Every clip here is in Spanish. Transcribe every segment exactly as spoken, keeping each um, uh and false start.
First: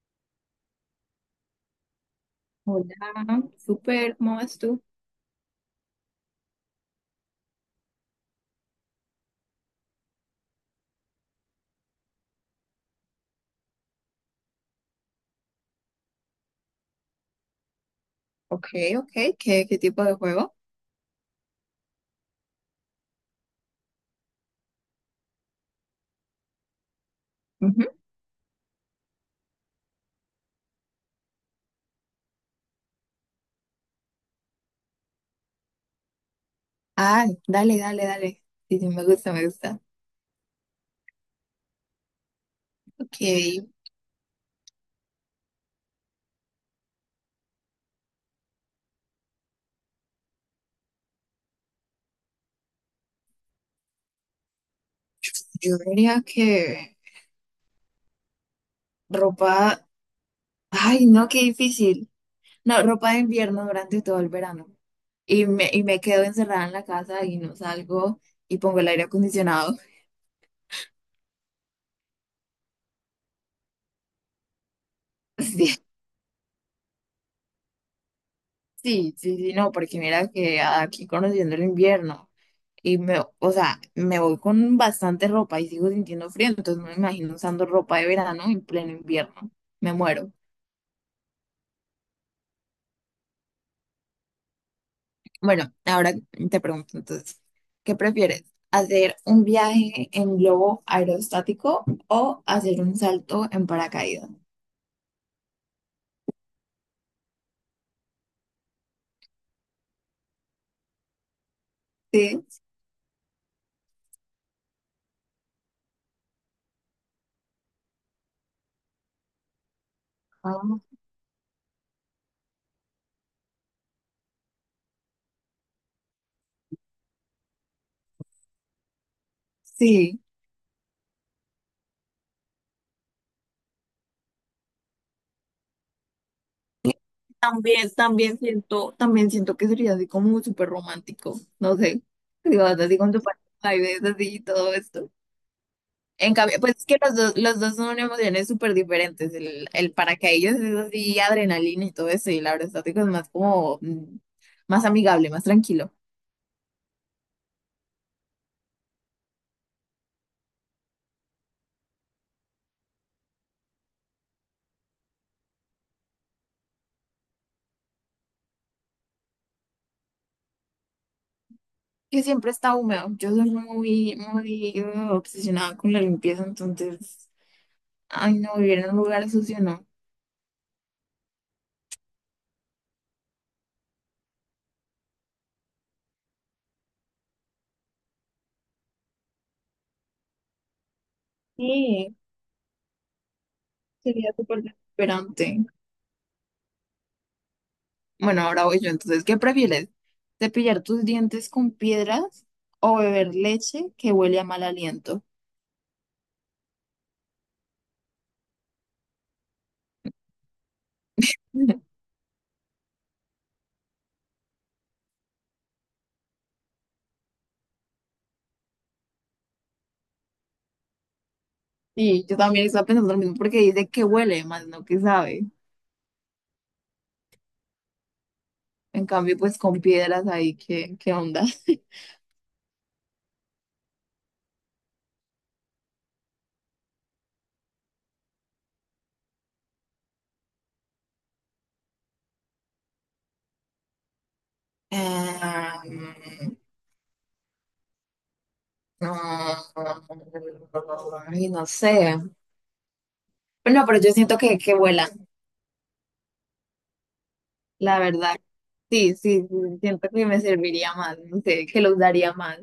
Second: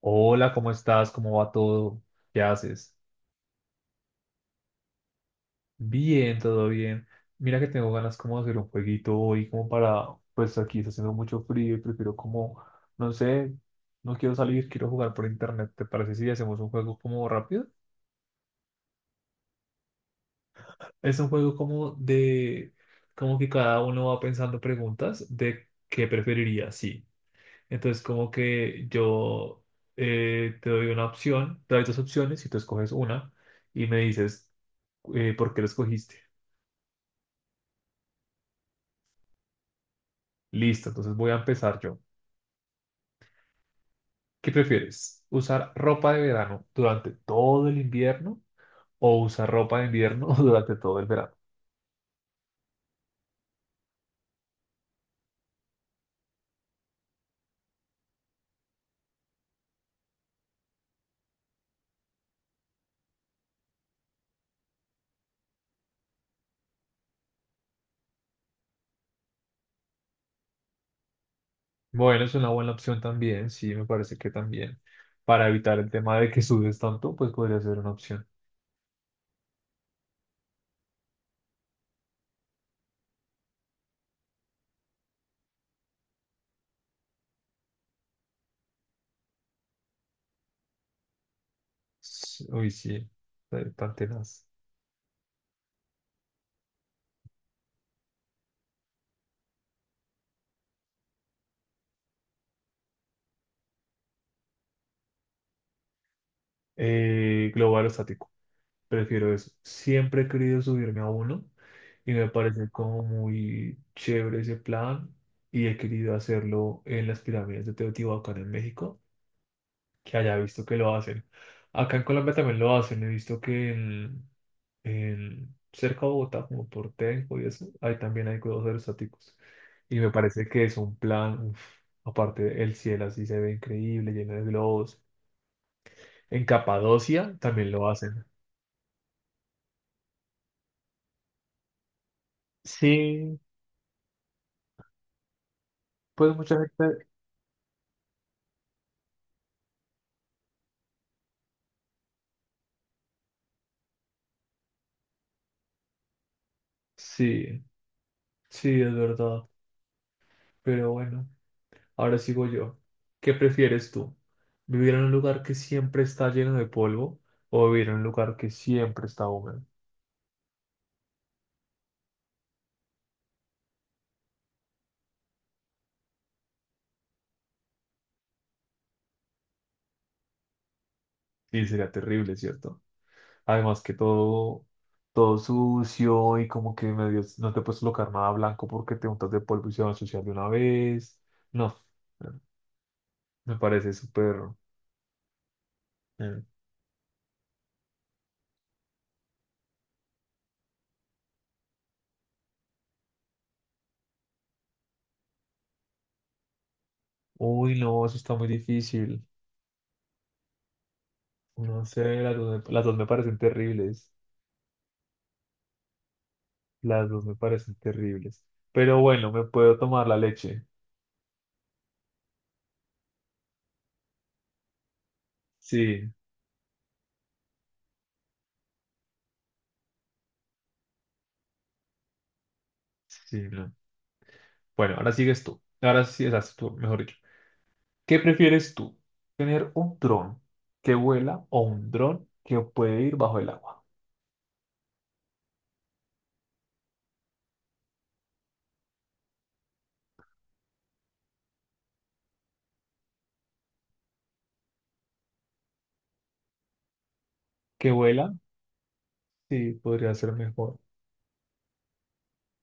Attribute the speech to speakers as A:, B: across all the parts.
A: Hola, ¿cómo estás? ¿Cómo va todo? ¿Qué haces?
B: Hola, súper, ¿cómo vas tú?
A: Bien, todo bien. Mira que tengo ganas como de hacer un jueguito hoy, como para, pues aquí está haciendo mucho frío y prefiero como, no sé, no quiero salir, quiero jugar por internet. ¿Te parece si hacemos un juego como rápido?
B: Ok, ok, ¿qué, qué tipo de juego?
A: Es un juego como de, como que cada uno va pensando preguntas de qué preferiría, sí.
B: Ujú.
A: Entonces como que yo eh, te doy una opción, te doy dos opciones y tú escoges una y me dices eh, ¿por qué lo escogiste?
B: Ah, dale, dale, dale. Sí, sí, me gusta, me gusta.
A: Listo, entonces voy a empezar yo.
B: Ok,
A: ¿Qué prefieres? ¿Usar ropa de verano durante todo el invierno o usar ropa de invierno durante todo el verano?
B: yo diría que ropa, ay, no, qué difícil. No, ropa de invierno durante todo el verano. Y me, y me quedo encerrada en la casa y no salgo y pongo el aire acondicionado.
A: Bueno, es una buena opción también, sí, me parece que también. Para evitar el
B: Sí.
A: tema de que sudes tanto, pues podría ser una opción.
B: Sí, sí, sí, no, porque mira que aquí conociendo el invierno y me, o sea, me voy con bastante ropa y sigo sintiendo frío, entonces no me imagino usando ropa de verano en pleno invierno. Me muero.
A: S- Uy, sí, eh, tan tenaz.
B: Bueno, ahora te pregunto entonces, ¿qué prefieres? ¿Hacer un viaje en globo aerostático o hacer un salto en paracaídas?
A: Eh, global o estático. Prefiero eso. Siempre he querido subirme a uno y me
B: Sí.
A: parece como muy chévere ese plan y he querido hacerlo en las pirámides de Teotihuacán en México, que haya visto que
B: Ah,
A: lo hacen. Acá en Colombia también lo hacen, he visto que en, en cerca de Bogotá, como por Tenjo y eso, ahí también hay globos aerostáticos. Y me
B: sí.
A: parece que es un plan, uf, aparte el cielo así se ve increíble, lleno de globos. En Capadocia también lo
B: También,
A: hacen.
B: también siento, también siento que sería así como súper romántico, no sé, digo así con tu
A: Sí,
B: pareja y ves así y todo esto. En
A: pues mucha
B: cambio, pues es que
A: gente.
B: los dos, los dos son emociones súper diferentes, el, el paracaídas es así adrenalina y todo eso, y el abrazo estático es más como, mm, más amigable, más tranquilo.
A: Sí, sí, es verdad. Pero bueno, ahora sigo yo. ¿Qué prefieres tú? ¿Vivir en un lugar que siempre está lleno de polvo o vivir en un lugar que siempre está húmedo?
B: Que siempre está húmedo, yo soy muy, muy uh, obsesionada con la limpieza, entonces, ay, no, vivir en un lugar sucio no.
A: Sí, sería terrible, ¿cierto? Además que todo, todo sucio y como que medio no te puedes colocar nada blanco porque te untas de polvo y se va a ensuciar de una vez. No,
B: Sí,
A: me parece
B: sería
A: súper.
B: súper desesperante.
A: eh,
B: Bueno, ahora voy yo. Entonces, ¿qué prefieres? ¿Cepillar tus dientes con piedras o beber leche que huele a mal aliento?
A: Uy, no, eso está muy difícil. No sé, las dos, me- las dos me parecen terribles. Las dos me parecen terribles. Pero bueno, me puedo tomar la leche.
B: Y yo también estaba pensando lo mismo porque dice que huele más, no que sabe.
A: Sí,
B: En cambio, pues con piedras ahí, ¿qué, qué onda?
A: sí, no. Bueno, ahora sigues tú. Ahora sí, estás tú, mejor dicho. ¿Qué prefieres tú? ¿Tener un dron que vuela o un dron que puede ir bajo el agua?
B: Em, no, ay, no sé. Pero no pero yo siento que, que vuela,
A: ¿Que
B: la
A: vuela?
B: verdad. Sí, sí,
A: Sí,
B: sí, siento
A: podría
B: que
A: ser
B: me
A: mejor.
B: serviría más, no sé, que los daría más.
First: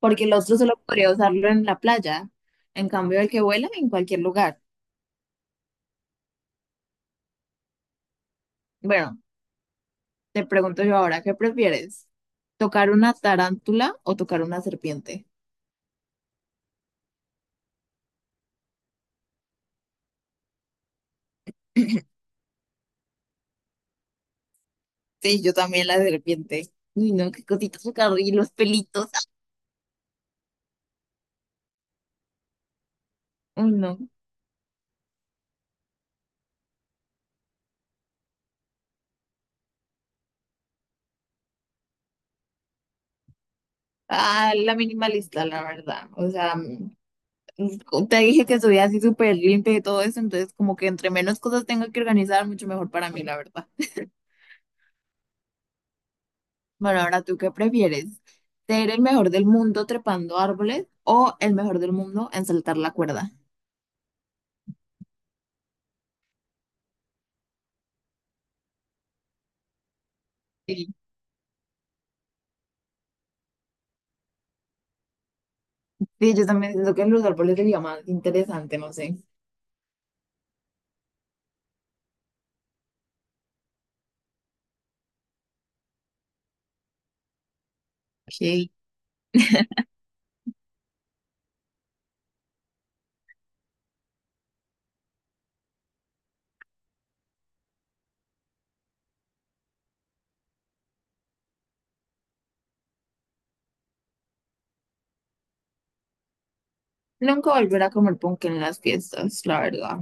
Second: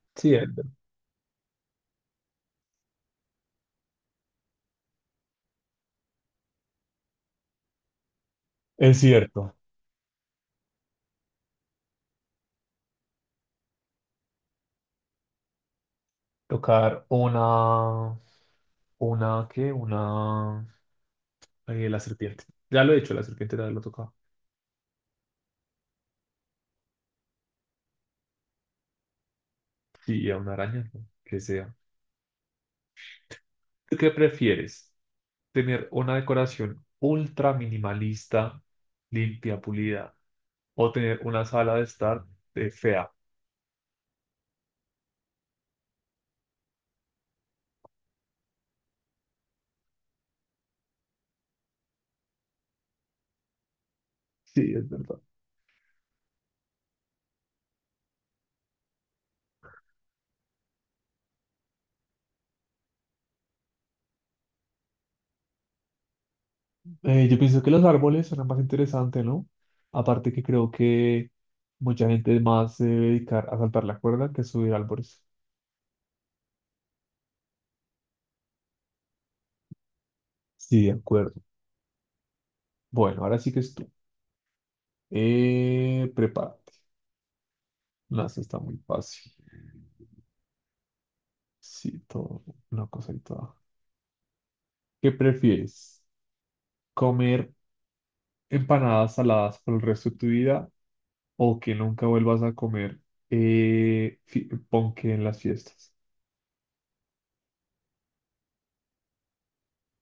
B: Porque el
A: Sí, es
B: otro
A: ver-
B: solo podría usarlo en la playa. En cambio, el que vuela en cualquier lugar.
A: es
B: Bueno,
A: cierto.
B: te pregunto yo ahora, ¿qué prefieres? ¿Tocar una tarántula o tocar una serpiente?
A: Tocar una... ¿Una qué? Una... eh, la serpiente. Ya lo he hecho, la serpiente ya lo he tocado.
B: Sí, yo también la serpiente. Uy, no, qué cositas tocar y los pelitos.
A: Sí, a una araña, ¿no? Que sea.
B: Uy,
A: ¿Tú
B: no.
A: qué prefieres? ¿Tener una decoración ultra minimalista, limpia, pulida, o tener una sala de estar de fea?
B: Ah, la minimalista, la verdad. O sea, mm, te dije que soy así súper limpia y todo eso, entonces como que entre menos cosas tengo que organizar, mucho mejor para mí, la verdad.
A: Sí, es verdad.
B: Bueno, ahora tú qué prefieres, ser el mejor del mundo trepando árboles o el mejor del mundo en saltar la cuerda.
A: Eh, yo pienso que los árboles son más interesante, ¿no? Aparte que creo
B: Sí,
A: que mucha gente más se debe dedicar a saltar la cuerda que a subir árboles.
B: sí, yo también siento que los árboles sería más interesante, no sé.
A: Sí, de acuerdo. Bueno, ahora sí que es tú. Eh, prepárate. No, eso está
B: Ok.
A: muy fácil. Sí, todo, una cosa y toda. ¿Qué prefieres? Comer empanadas saladas por el resto de tu vida o que nunca vuelvas a comer eh, fi- ponqué en las fiestas.
B: Nunca volver a comer ponqué en las fiestas, la verdad.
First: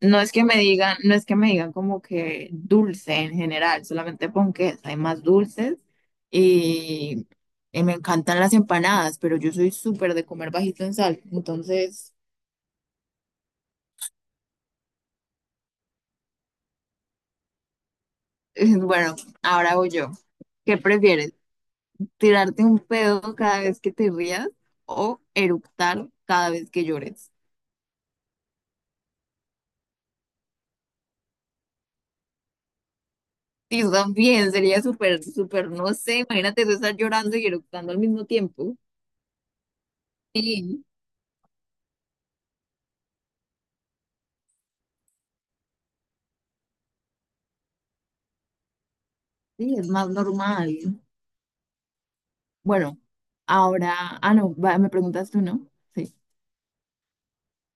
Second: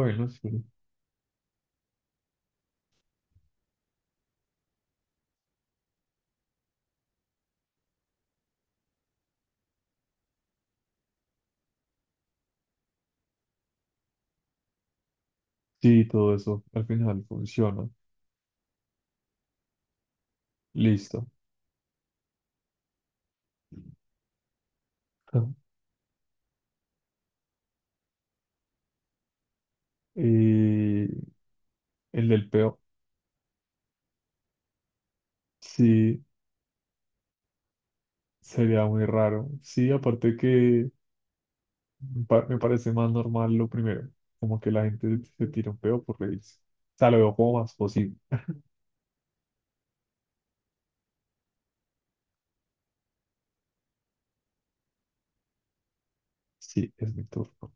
B: No es que me
A: sí,
B: digan, no es que me digan como que dulce en general, solamente ponqués, hay más dulces y, y me encantan las empanadas, pero yo soy súper de comer bajito en sal, entonces,
A: sí, todo eso al final funciona.
B: bueno, ahora voy yo. ¿Qué
A: Listo.
B: prefieres? Tirarte un pedo cada vez que te rías o
A: Ah.
B: eructar cada vez que llores.
A: Y el del peo,
B: Y eso también sería súper, súper, no sé,
A: sí,
B: imagínate tú estar llorando y eructando al mismo tiempo.
A: sería muy raro. Sí, aparte
B: Sí,
A: que pa- me parece más normal lo primero, como que la gente se tira un peo por reírse. O sea, lo veo como más posible.
B: sí, es más normal. Bueno, ahora, ah, no, va, me preguntas tú, ¿no? Sí.
A: Sí, es mi turno.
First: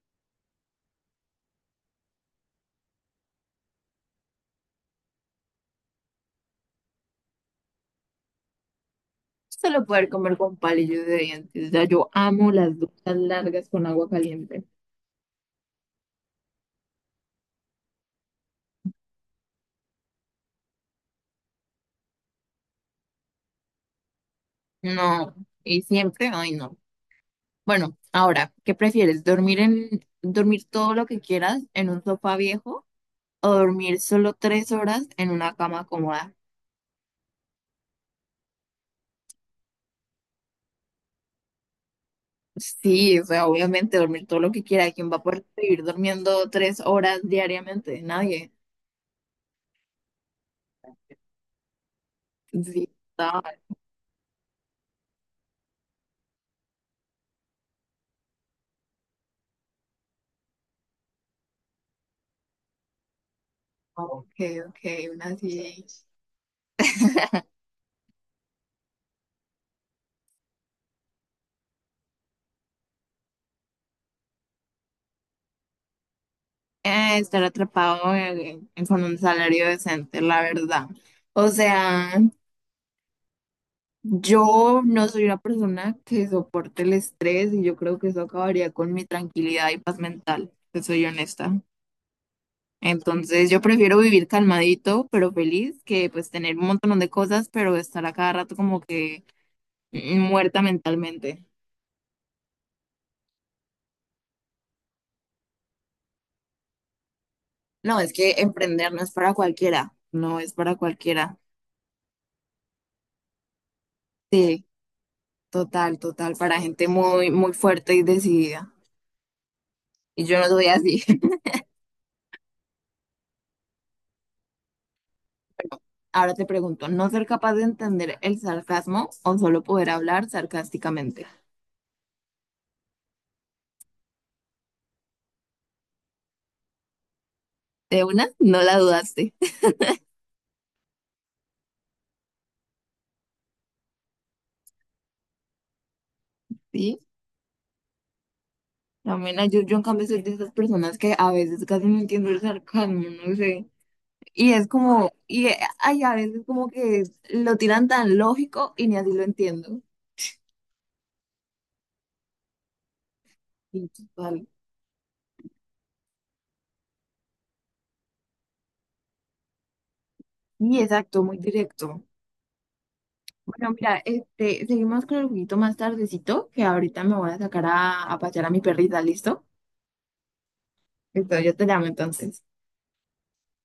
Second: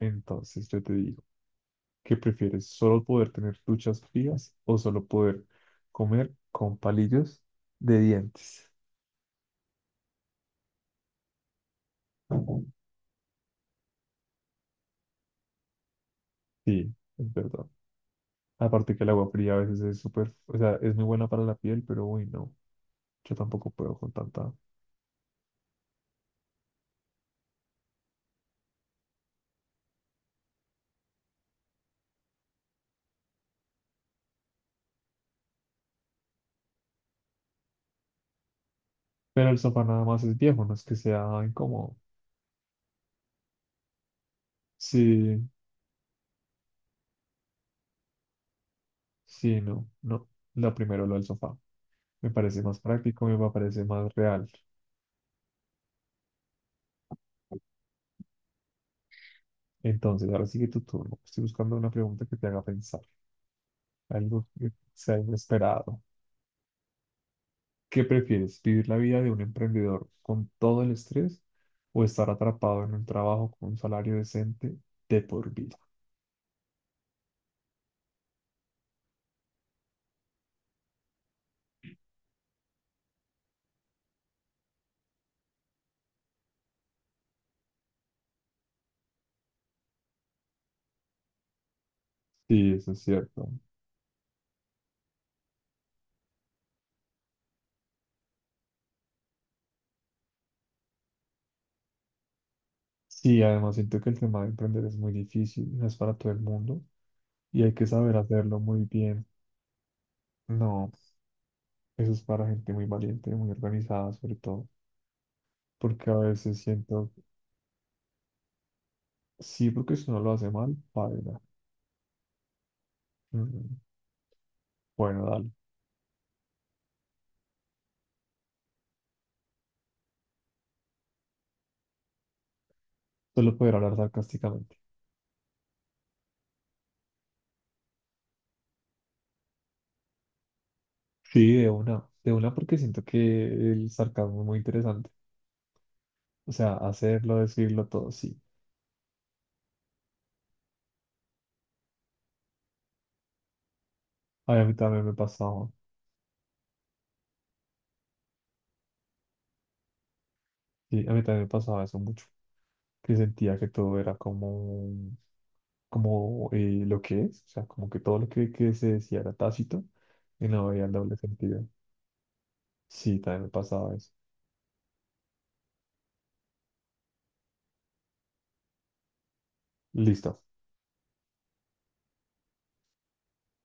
A: Entonces yo te digo. ¿Qué prefieres? ¿Solo poder tener duchas frías o solo poder comer con palillos de dientes?
B: Solo poder comer con palillos de dientes. Ya yo amo las duchas largas con agua caliente.
A: Sí, es verdad. Aparte que el agua fría a veces es súper, o sea, es muy buena para la piel, pero uy, no, yo tampoco puedo con tanta.
B: No, y siempre, ay, no. Bueno, ahora, ¿qué prefieres? ¿Dormir en, dormir todo lo que quieras en un sofá viejo o dormir solo tres horas en una cama cómoda?
A: Pero el sofá nada más es viejo, no es que sea incómodo.
B: Sí, o sea, obviamente dormir todo lo que quiera. ¿Quién va a poder
A: Sí,
B: vivir durmiendo tres horas diariamente? Nadie.
A: sí, no, no. Lo primero, lo del sofá. Me parece más
B: Sí,
A: práctico,
B: está.
A: me parece más real. Entonces, ahora sigue tu turno. Estoy buscando una pregunta que te haga pensar.
B: Ok,
A: Algo que
B: ok,
A: sea
B: una sí.
A: inesperado. ¿Qué prefieres? ¿Vivir la vida de un emprendedor con todo el estrés o estar atrapado en un trabajo con un salario decente de por vida?
B: Eh, estar atrapado en- en- con un salario decente, la verdad. O sea, yo no soy una persona que soporte el estrés y yo creo que eso acabaría con mi tranquilidad y paz mental, te soy honesta.
A: Sí, eso es cierto.
B: Entonces yo prefiero vivir calmadito, pero feliz, que pues tener un montón de cosas, pero estar a cada rato como que mm, muerta mentalmente.
A: Sí, además siento que el tema de emprender es muy difícil, no es para todo el mundo y hay que
B: No, es
A: saber
B: que
A: hacerlo muy
B: emprender no es
A: bien.
B: para cualquiera, no es para
A: No,
B: cualquiera.
A: eso es para gente muy valiente, muy organizada sobre todo,
B: Sí, total,
A: porque a
B: total,
A: veces
B: para gente
A: siento,
B: muy, muy fuerte y decidida.
A: sí, porque si uno
B: Y
A: lo
B: yo no
A: hace
B: soy
A: mal,
B: así.
A: paga. Bueno, dale,
B: Ahora te pregunto, ¿no ser capaz de entender el sarcasmo o solo poder hablar sarcásticamente?
A: solo poder hablar sarcásticamente.
B: De una, no la dudaste.
A: Sí, de una, de una porque siento que el sarcasmo es muy interesante. O sea,
B: Sí,
A: hacerlo, decirlo todo, sí.
B: también yo, yo en cambio soy de esas personas que a veces casi no entiendo el sarcasmo, no sé. Y
A: Ay, a
B: es
A: mí también
B: como,
A: me
B: y eh,
A: pasaba,
B: hay a veces como que lo tiran tan lógico y ni así lo entiendo.
A: sí, a mí también me pasaba eso mucho, que sentía que
B: Y
A: todo era
B: total.
A: como, como eh, lo que es, o sea, como que todo lo que, que se decía era tácito y no
B: Y
A: había el doble
B: exacto, muy
A: sentido.
B: directo.
A: Sí, también me
B: Bueno,
A: pasaba
B: mira,
A: eso.
B: este, seguimos con el juguito más tardecito, que ahorita me voy a sacar a, a pasear a mi perrita, ¿listo?
A: Listo.
B: Listo, yo te llamo entonces.